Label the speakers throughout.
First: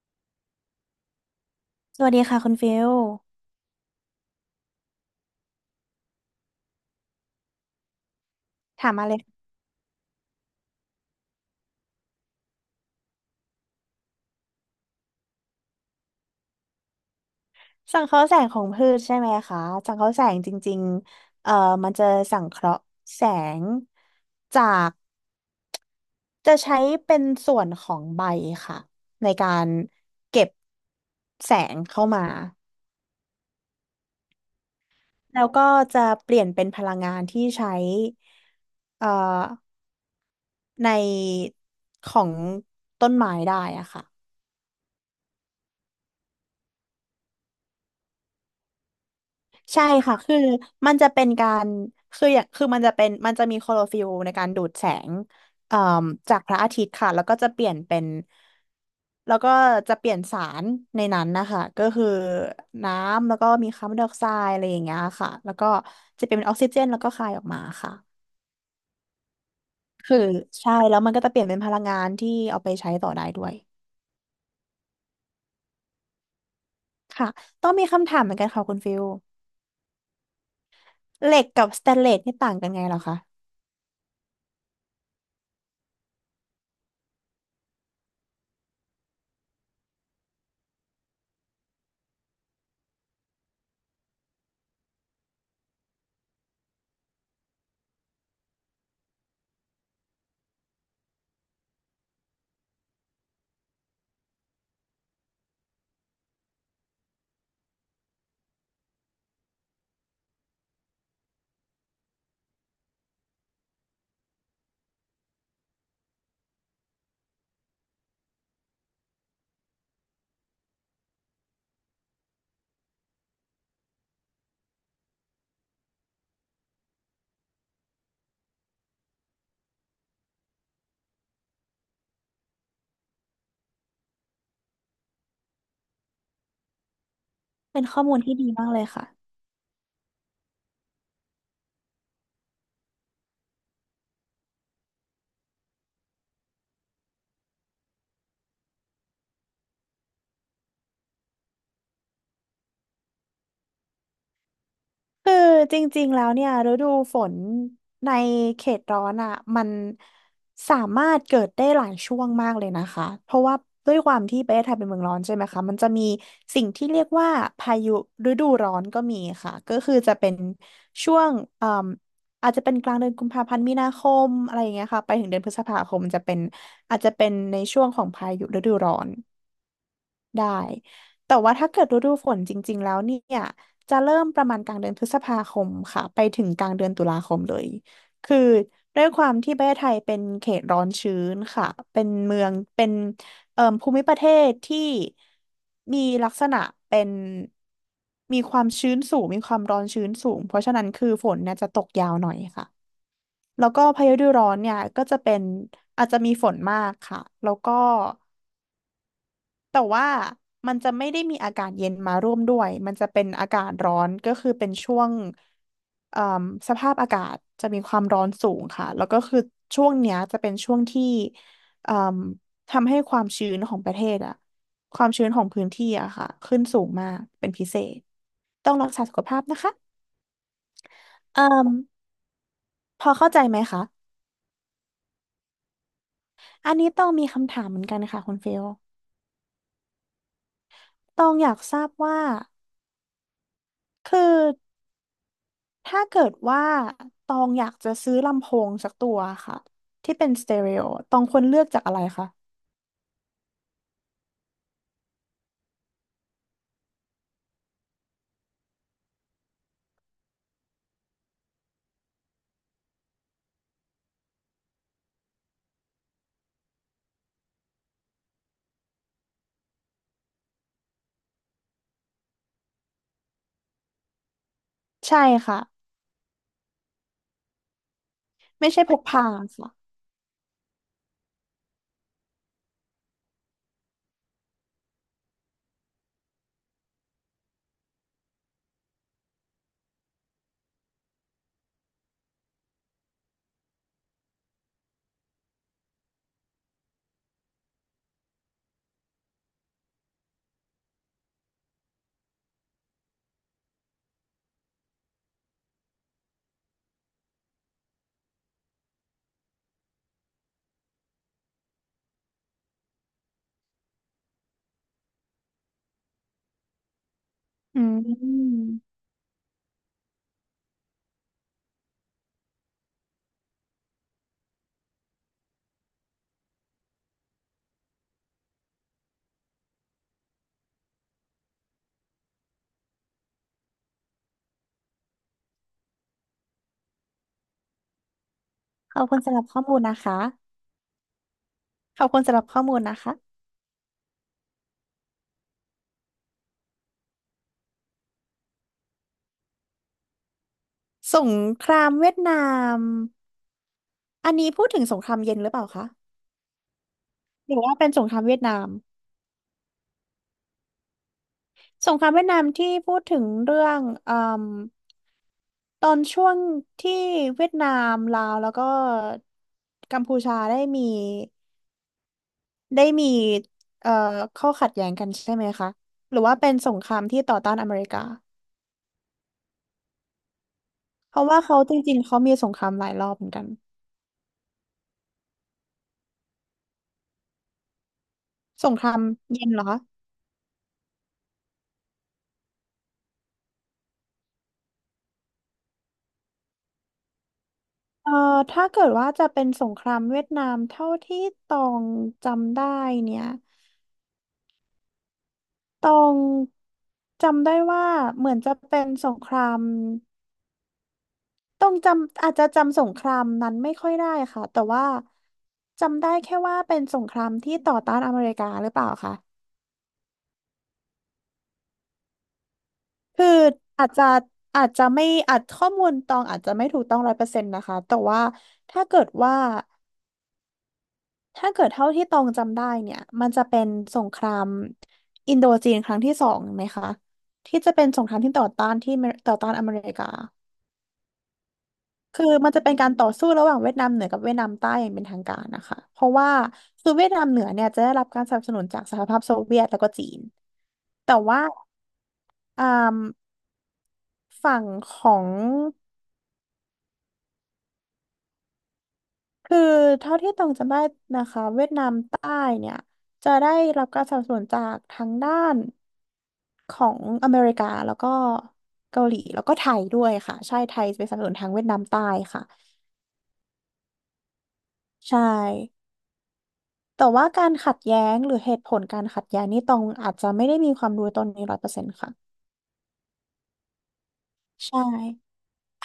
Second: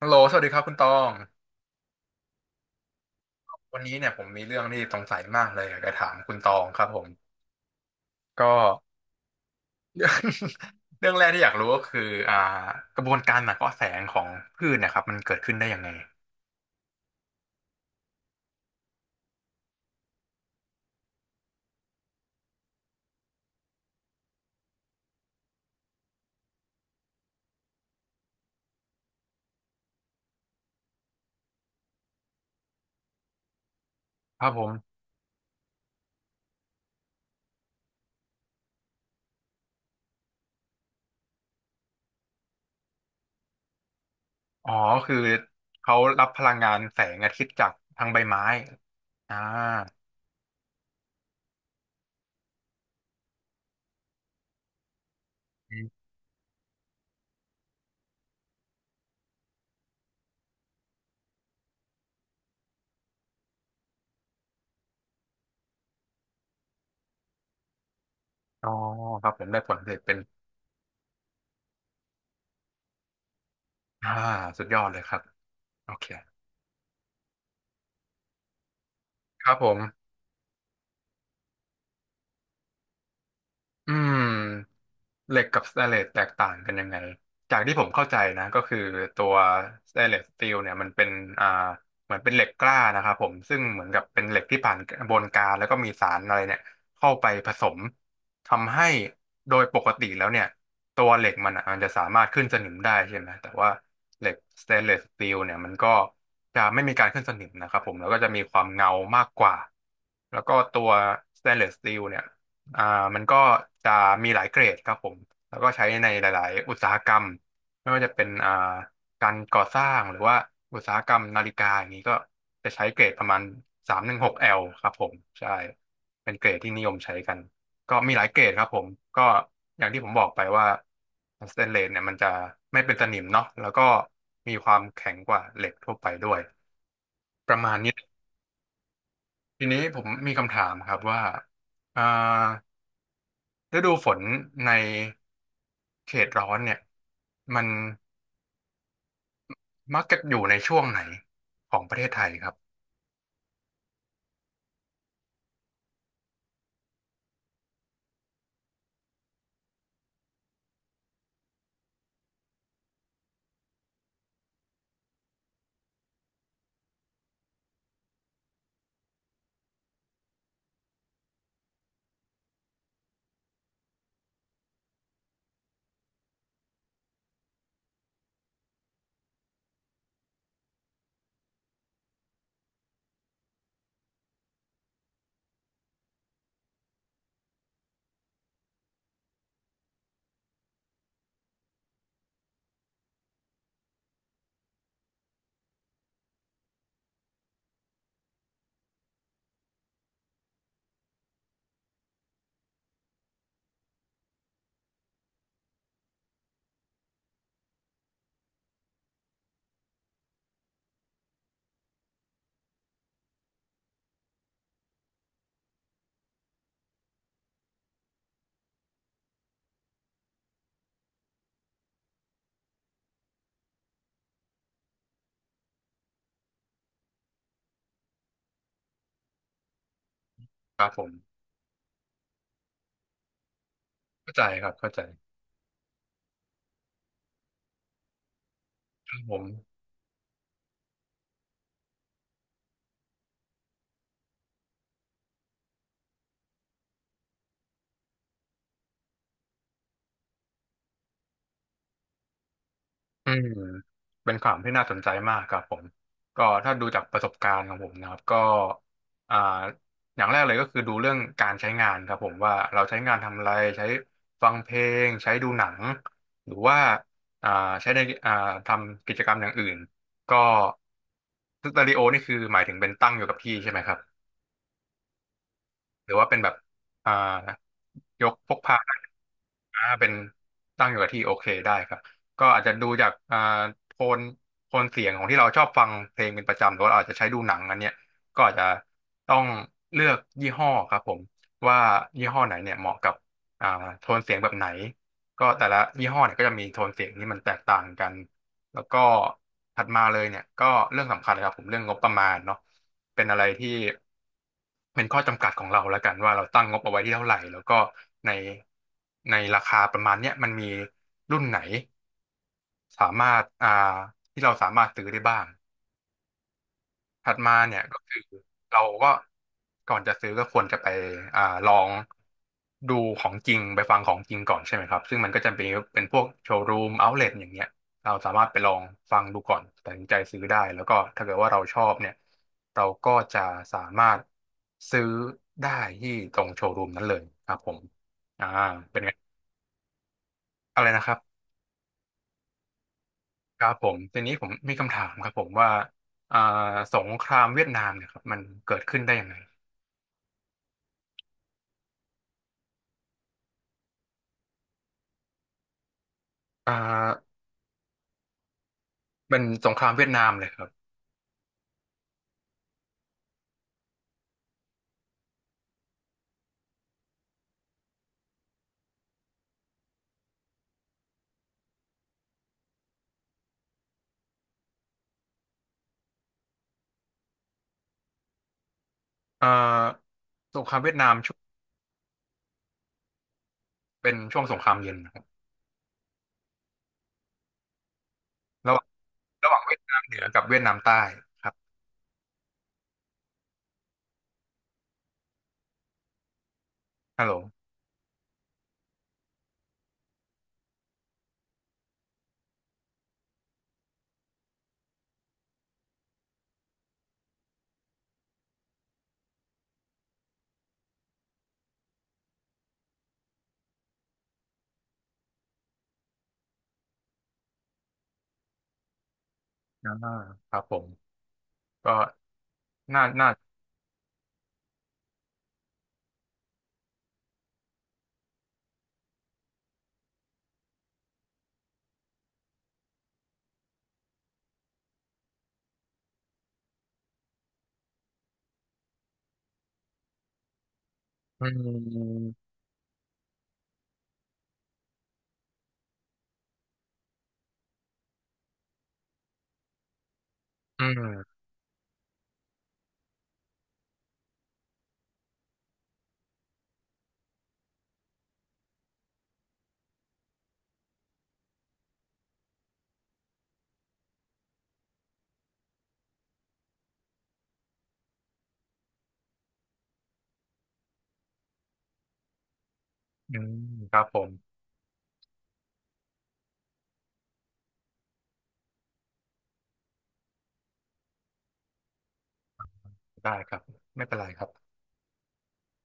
Speaker 1: ฮัลโหลสวัสดีครับคุณตอง
Speaker 2: สวัสดีค่ะคุณฟิล
Speaker 1: วันนี้เนี่ยผมมีเรื่องที่สงสัยมากเลยอยากจะถามคุณตองครับผมก็
Speaker 2: ถามมาเลย
Speaker 1: เรื่องแรกที่อยากรู้ก็คืออ่ากระบวนการหนักเกาะแสงของพืชเนะครับมันเกิดขึ้นได้ยังไง
Speaker 2: สังเคราะห์แสงของพืชใช่ไหมคะสังเคราะห์แสงจริงๆมันจะสังเคราะห์แสงจากจะใช้เป็นส่วนของใบค่ะในการเก็บแสงเข้ามา
Speaker 1: ครับผม
Speaker 2: แล้วก็จะเปลี่ยนเป็นพลังงานที่ใช้เอ่อในของต้นไม้ได้อะค่ะ
Speaker 1: อ๋อคือเขารับพลังงานแสงอาทิตย์จากทางใบไม้อ่า
Speaker 2: ใช่ค่ะ คือมันจะเป็นการคืออย่างคือมันจะเป็นมันจะมีโคลอฟิลในการดูดแสง
Speaker 1: อ
Speaker 2: เอ่อ
Speaker 1: ม
Speaker 2: จากพระอาทิตย์ค่ะ แล้วก็จะเปลี่ยนเป็น แล้วก็จะเปลี่ยนสารในนั้นนะคะ ก็คือน้ำแล้วก็มีคาร์บอนไดออกไซด์อะไรอย่างเงี้ยค่ะ แล้วก็จะเป็นออกซิเจนแล้วก็คายออกมาค่ะ
Speaker 1: อ๋อครับผมได้ผลผลิตเป็
Speaker 2: คือ
Speaker 1: น
Speaker 2: ใช่แล้วมันก็จะเปลี่ยนเป็นพลังงานที่เอาไปใช้ต่อได้ด้วย
Speaker 1: อ่าสุดยอดเลยครับโอเค
Speaker 2: ค่ะต้องมีคำถามเหมือนกันค่ะคุณฟิล
Speaker 1: ครับผม
Speaker 2: เหล็กกับสแตนเลสนี่ต่างกันไงเหรอคะ
Speaker 1: อืม เหล็กกับสแตนเลสแตกต่างกันยังไงจากที่ผมเข้าใจนะก็คือตัวสแตนเลสสตีลเนี่ยมันเป็นอ่าเหมือนเป็นเหล็กกล้านะครับผมซึ่งเหมือนกับเป็นเหล็กที่ผ่านกระบวนการแล้วก็มีสารอะไรเนี่ยเข้าไปผสมทำให้โดยปกติแล้วเนี่ยตัวเหล็กมันอ่ะมันจะสามารถขึ้นสนิมได้ใช่ไหมแต่ว่าเหล็กสแตนเลสสตีลเนี่ยมันก็จะไม่มีการขึ้นสนิมนะครับผมแล้วก็จะมีความเงามากกว่าแล้วก็ตัวสแตนเลสสตีลเนี่ย อ่ามันก็จะมีหลายเกรดครับผมแล้วก็ใช้ในหลายๆอุตสาหกรรมไม่ว่าจะเป็นการก่อสร้างหรือว่าอุตสาหกรรมนาฬิกาอย่างนี้ก็จะใช้เกรดประมาณ 316L ครับผมใช่เป็นเกรดที่นิยมใช้กันก็มีหลายเกรดครับผมก็อย่างที่ผมบอกไปว่าสแตนเลสเนี่ยมันจะไม่เป็นสนิมเนาะแล้วก็มีความแข็งกว่าเหล็กทั่วไปด้วยประมาณ
Speaker 2: เป็น
Speaker 1: นี้
Speaker 2: ข้อมูลที่ดีมากเลยค่ะ
Speaker 1: ทีนี้ผมมีคำถามครับว่าอ่า ฤดูฝนในเขตร้อนเนี่ยมันมักจะอยู่ในช่วงไหนของประเทศไทยครับ
Speaker 2: คือจริงๆแล้วเนี่ยฤดูฝนในเขตร้อนอ่ะมันสามารถเกิดได้หลายช่วงมากเลยนะคะเพราะว่าด้วยความที่ประเทศไทยเป็นเมืองร้อนใช่ไหมคะมันจะมีสิ่งที่เรียกว่าพายุฤดูร้อนก็มีค่ะก็คือจะเป็นช่วงเอ่มอาจจะเป็นกลางเดือนกุมภาพันธ์มีนาคมอะไรอย่างเงี้ยค่ะไปถึงเดือนพฤษภาคมจะเป็นอาจจะเป็นในช่วงของพายุฤดูร้อน ได้แต่ว่าถ้าเกิดฤดูฝนจริงๆแล้วเนี่ยจะเริ่มประมาณกลางเดือนพฤษภาคมค่ะไปถึงกลางเดือนตุลาคมเลยคือด้วยความที่ประเทศไทยเป็นเขตร้อนชื้นค่ะเป็นเมืองเป็นภูมิประเทศที่มีลักษณะเป็นมีความชื้นสูงมีความร้อนชื้นสูงเพราะฉะนั้นคือฝนเนี่ยจะตกยาวหน่อยค่ะแล้วก็พายุฤดูร้อนเนี่ยก็จะเป็นอาจจะมีฝนมากค่ะแล้วก็ แต่ว่ามันจะไม่ได้มีอากาศเย็นมาร่วมด้วย มันจะเป็นอากาศร้อน ก็คือเป็นช่วงเอ่อสภาพอากาศจะมีความร้อนสูงค่ะ แล้วก็คือช่วงเนี้ยจะเป็นช่วงที่เอ่อทำให้ความชื้นของประเทศอะความชื้นของพื้นที่อะค่ะ ขึ้นสูงมาก เป็นพิเศษ ต้องรักษาสุขภาพนะคะ
Speaker 1: ครับผม
Speaker 2: เอ่อพอเข้าใจไหมคะ
Speaker 1: เข้าใจครับเข้าใจ
Speaker 2: อันนี้ต้องมีคำถามเหมือนกันค่ะคุณเฟล
Speaker 1: ครับผม
Speaker 2: ตองอยากทราบว่าคือ ถ้าเกิดว่าตองอยากจะซื้อลำโพงสักตัวค่ะที่เป็นสเตอริโอตองควรเลือกจากอะไรคะ
Speaker 1: อืมเป็นข่าวที่น่าสนใจมากครับผมก็ถ้าดูจากประสบการณ์ของผมนะครับก็อ่าอย่างแรกเลยก็คือดูเรื่องการใช้งานครับผมว่าเราใช้งานทำอะไรใช้ฟังเพลงใช้ดูหนังหรือว่าอ่าใช้ในอ่าทำกิจกรรมอย่างอื่นก็สตูดิโอนี่คือหมายถึงเป็นตั้งอยู่กับที่ใช่ไหมครับ
Speaker 2: ใช่ค่ะ
Speaker 1: หรือว่าเป็นแบบอ่ายกพก
Speaker 2: ไม่
Speaker 1: พา
Speaker 2: ใช่พ
Speaker 1: ได้
Speaker 2: กพาค่ะ
Speaker 1: เป็นตั้งอยู่กับที่โอเคได้ครับก็อาจจะดูจากโทนโทนเสียงของที่เราชอบฟังเพลงเป็นประจำหรือว่าเราอาจจะใช้ดูหนังอันเนี้ยก็อาจจะต้องเลือกยี่ห้อครับผมว่ายี่ห้อไหนเนี่ยเหมาะกับอ่าโทนเสียงแบบไหนก็แต่ละยี่ห้อเนี่ยก็จะมีโทนเสียงที่มันแตกต่างกัน แล้วก็ถัดมาเลยเนี่ยก็เรื่องสำคัญเลยครับผมเรื่องงบประมาณเนาะเป็นอะไรที่เป็นข้อจำกัดของเราแล้วกันว่าเราตั้งงบเอาไว้ที่เท่าไหร่แล้วก็ในในราคาประมาณเนี้ยมันมีรุ่นไหนสามารถที่เราสามารถซื้อได้บ้าง ถัดมาเนี่
Speaker 2: อื
Speaker 1: ยก็คือ
Speaker 2: ม
Speaker 1: เราก็ก่อนจะซื้อก็ควรจะไปอ่าลองดูของจริงไปฟังของจริงก่อนใช่ไหมครับซึ่งมันก็จะเป็นเป็นพวกโชว์รูมเอาท์เลอย่างเงี้ยเราสามารถไปลองฟังดูก่อนตัดสินใจซื้อได้แล้วก็ถ้าเกิดว่าเราชอบเนี่ยเราก็จะสามารถซื้อได้ที่ตรงโชว์รูมนั้นเลยครับผมอ่า
Speaker 2: ข
Speaker 1: เป็น
Speaker 2: อบ
Speaker 1: ไง
Speaker 2: คุณสำหรับข้อมูลนะคะ
Speaker 1: อะไรนะครับ
Speaker 2: ขอบคุณสำหรับข้อมูลนะคะ
Speaker 1: ครับผมทีนี้ผมมีคำถามครับผมว่าอ่าสงครามเวียดนามเนี่ยครับมันเกิดขึ้นได้ยังไง
Speaker 2: สงครามเวียดนามอันนี้พูดถึงสงครามเย็นหรือเปล่าคะ
Speaker 1: อ่า
Speaker 2: หรือว่าเป็นสงครามเวียดนาม
Speaker 1: เป็นสงครามเวียดนามเลยครับ
Speaker 2: สงครามเวียดนามที่พูดถึงเรื่องเอ่มตอนช่วงที่เวียดนามลาวแล้วก็กัมพูชาได้มี ได้มีเอ่อข้อขัดแย้งกันใช่ไหมคะหรือว่าเป็นสงครามที่ต่อต้านอเมริกา
Speaker 1: เอ่อสงครามเวียดนาม
Speaker 2: เพราะ
Speaker 1: ช่ว
Speaker 2: ว่า
Speaker 1: ง
Speaker 2: เขาจริงๆเขามีสงครามหลายรอบเหมือนกัน
Speaker 1: เป็นช่วงสงครามเย็นนะครับ
Speaker 2: ส
Speaker 1: ระ
Speaker 2: ง
Speaker 1: ห
Speaker 2: ค
Speaker 1: ว่าง
Speaker 2: รามเย็น
Speaker 1: ระห
Speaker 2: เห
Speaker 1: ว่า
Speaker 2: ร
Speaker 1: ง
Speaker 2: อ
Speaker 1: เวี
Speaker 2: คะ
Speaker 1: ยดนามเหนือกับเวียดนามใต้ครับฮัลโหล
Speaker 2: เอ่อถ้าเกิดว่าจะเป็นสงครามเวียดนามเท่าที่ตองจำได้เนี่ยตองจำได้ว่าเหมือนจะเป็นสงครามต้องจำอาจจะจำสงครามนั้นไม่ค่อยได้ค่ะแต่ว่าจำได้แค่ว่าเป็นสงครามที่ต่อต้านอเมริกาหรือเปล่าคะ
Speaker 1: อ่าครับผมก็น่า
Speaker 2: คือ
Speaker 1: น่า
Speaker 2: อาจจะอาจจะไม่อาจข้อมูลตองอาจจะไม่ถูกต้องร้อยเปอร์เซ็นต์นะคะแต่ว่าถ้าเกิดว่าถ้าเกิดเท่าที่ตองจำได้เนี่ยมันจะเป็นสงครามอินโดจีนครั้งที่ 2ไหมคะที่จะเป็นสงครามที่ต่อต้านที่เมต่อต้านอเมริกา
Speaker 1: อื
Speaker 2: คือมั
Speaker 1: ม
Speaker 2: นจะเป็นการต่อสู้ระหว่างเวียดนามเหนือกับเวียดนามใต้อย่างเป็นทางการนะคะเพราะว่าคือเวียดนามเหนือเนี่ยจะได้รับการสนับสนุนจากสหภาพโซเวียตแล้วก็จีน
Speaker 1: อื
Speaker 2: แต่
Speaker 1: ม
Speaker 2: ว่าอ่าฝั่งของ คือเท่าที่ตองจำได้นะคะเวียดนามใต้เนี่ยจะได้รับการสนับสนุนจากทั้งด้านของอเมริกาแล้วก็เกาหลีแล้วก็ไทยด้วยค่ะใช่ไทยจะไปนสนับสนุนทางเวียดนามใต้ค่ะ
Speaker 1: อืมครับผม
Speaker 2: ใช่แต่ว่าการขัดแย้งหรือเหตุผลการขัดแย้งนี่ตองอาจจะไม่ได้มีความรู้ตรงนี้ร้อยเปอร์เซ็นต์ค่ะ
Speaker 1: ได้ครับไม่เป็นไรครับ
Speaker 2: ใช่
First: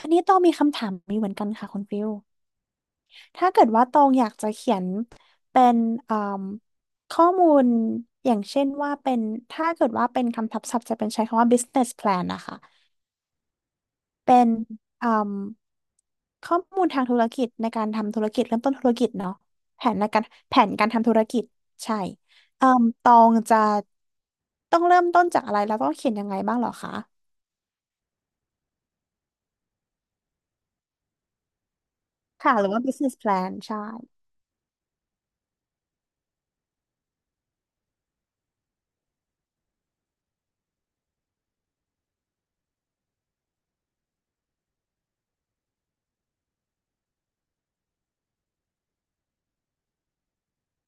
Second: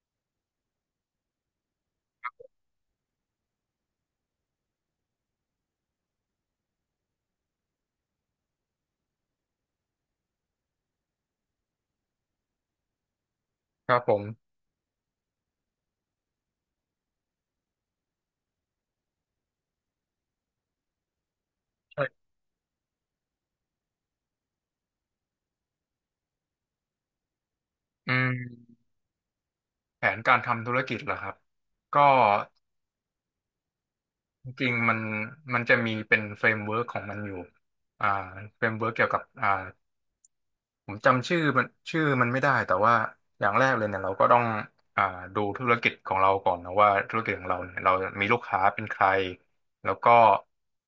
Speaker 2: อันนี้ต้องมีคำถามนี้เหมือนกันค่ะคุณฟิล ถ้าเกิดว่าตองอยากจะเขียนเป็นอ่มข้อมูลอย่างเช่นว่าเป็นถ้าเกิดว่าเป็นคำทับศัพท์จะเป็นใช้คำว่า business plan นะคะ
Speaker 1: ครับผม
Speaker 2: เป็นอ่มข้อมูลทางธุรกิจในการทำธุรกิจเริ่มต้นธุรกิจเนาะแผนในการแผนการทำธุรกิจใช่
Speaker 1: ใช่
Speaker 2: เอ่มตองจะต้องเริ่มต้นจากอะไรแล้วต้องเขียนยังไงบ้างเหรอคะ
Speaker 1: อืมแผนการทำธุรกิจเหรอครับก็
Speaker 2: ค่ะหรือว่า business plan ใช่
Speaker 1: จริงๆมันมันจะมีเป็นเฟรมเวิร์กของมันอยู่อ่าเฟรมเวิร์กเกี่ยวกับผมจำชื่อมันชื่อมันไม่ได้แต่ว่าอย่างแรกเลยเนี่ยเราก็ต้องอ่าดูธุรกิจของเราก่อนนะว่าธุรกิจของเราเนี่ยเรามีลูกค้าเป็นใครแล้วก็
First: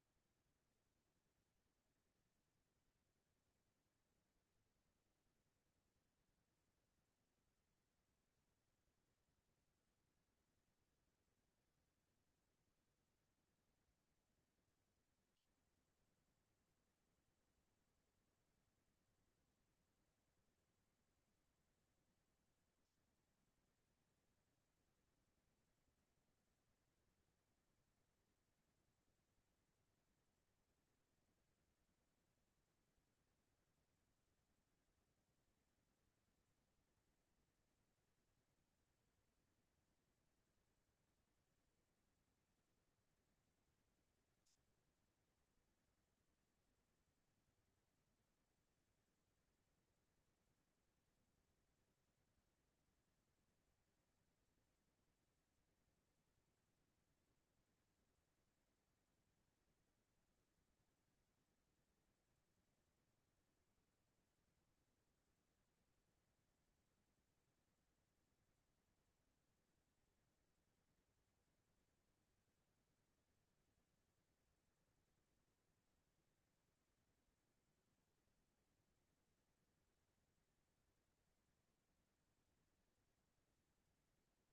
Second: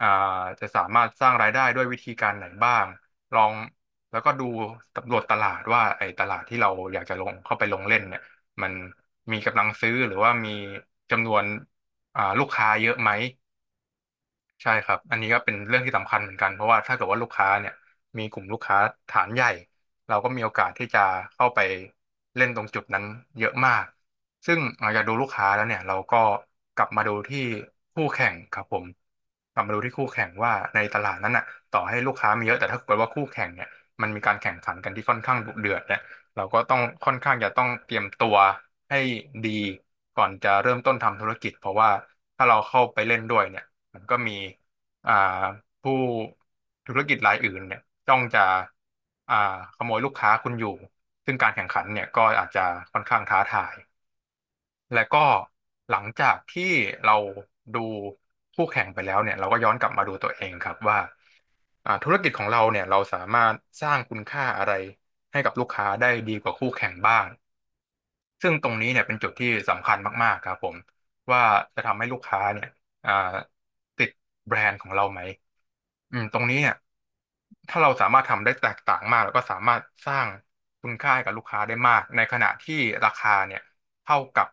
Speaker 1: อ่าจะสามารถสร้างรายได้ด้วยวิธีการไหนบ้างลองแล้วก็ดูสำรวจตลาดว่าไอ้ตลาดที่เราอยากจะลงเข้าไปลงเล่นเนี่ยมันมีกำลังซื้อหรือว่ามีจำนวนลูกค้าเยอะไหม ใช่ครับ อันนี้ก็เป็นเรื่องที่สำคัญเหมือนกันเพราะว่าถ้าเกิดว่าลูกค้าเนี่ยมีกลุ่มลูกค้าฐานใหญ่เราก็มีโอกาสที่จะเข้าไปเล่นตรงจุดนั้นเยอะมากซึ่งหลังจากดูลูกค้าแล้วเนี่ยเราก็กลับมาดูที่คู่แข่งครับผมกลับมาดูที่คู่แข่งว่าในตลาดนั้นน่ะต่อให้ลูกค้ามีเยอะแต่ถ้าเกิดว่าคู่แข่งเนี่ยมันมีการแข่งขันกันที่ค่อนข้างดุเดือดเนี่ยเราก็ต้องค่อนข้างจะต้องเตรียมตัวให้ดีก่อนจะเริ่มต้นทำธุรกิจเพราะว่าถ้าเราเข้าไปเล่นด้วยเนี่ย มันก็มีอ่าผู้ธุรกิจรายอื่นเนี่ยต้องจะอ่าขโมยลูกค้าคุณอยู่ซึ่งการแข่งขันเนี่ยก็อาจจะค่อนข้างท้าทายและก็หลังจากที่เราดูคู่แข่งไปแล้วเนี่ยเราก็ย้อนกลับมาดูตัวเองครับว่าธุรกิจของเราเนี่ยเราสามารถสร้างคุณค่าอะไรให้กับลูกค้าได้ดีกว่าคู่แข่งบ้าง ซึ่งตรงนี้เนี่ยเป็นจุดที่สำคัญมากๆครับผมว่าจะทำให้ลูกค้าเนี่ยอ่าติดแบรนด์ของเราไหมอืมตรงนี้เนี่ยถ้าเราสามารถทำได้แตกต่างมากแล้วก็สามารถสร้างคุณค่าให้กับลูกค้าได้มากในขณะที่ราคาเนี่ยเท่ากับ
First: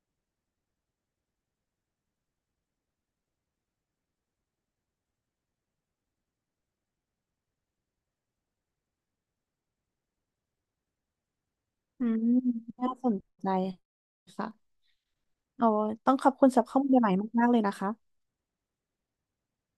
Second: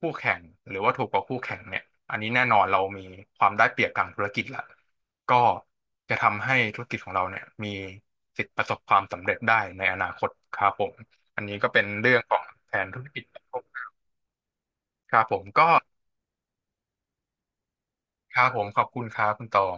Speaker 1: คู่แข่งหรือว่าถูกกว่าคู่แข่งเนี่ยอันนี้แน่นอนเรามีความได้เปรียบทางธุรกิจละก็จะทำให้ธุรกิจของเราเนี่ยมีสิทธิ์ประสบความสำเร็จได้ในอนาคตครับผมอันนี้ก็เป็น
Speaker 2: อื
Speaker 1: เรื่อ
Speaker 2: ม
Speaker 1: งของแผน
Speaker 2: น่า
Speaker 1: ธุร
Speaker 2: สน
Speaker 1: กิจ
Speaker 2: ใจค่ะ
Speaker 1: ครับผม
Speaker 2: โอ้
Speaker 1: ก็
Speaker 2: ต้องขอบคุณสำหรับข้อมูลใหม่ๆมากๆเลยนะคะ
Speaker 1: ครับผมขอบคุณครับคุณตอง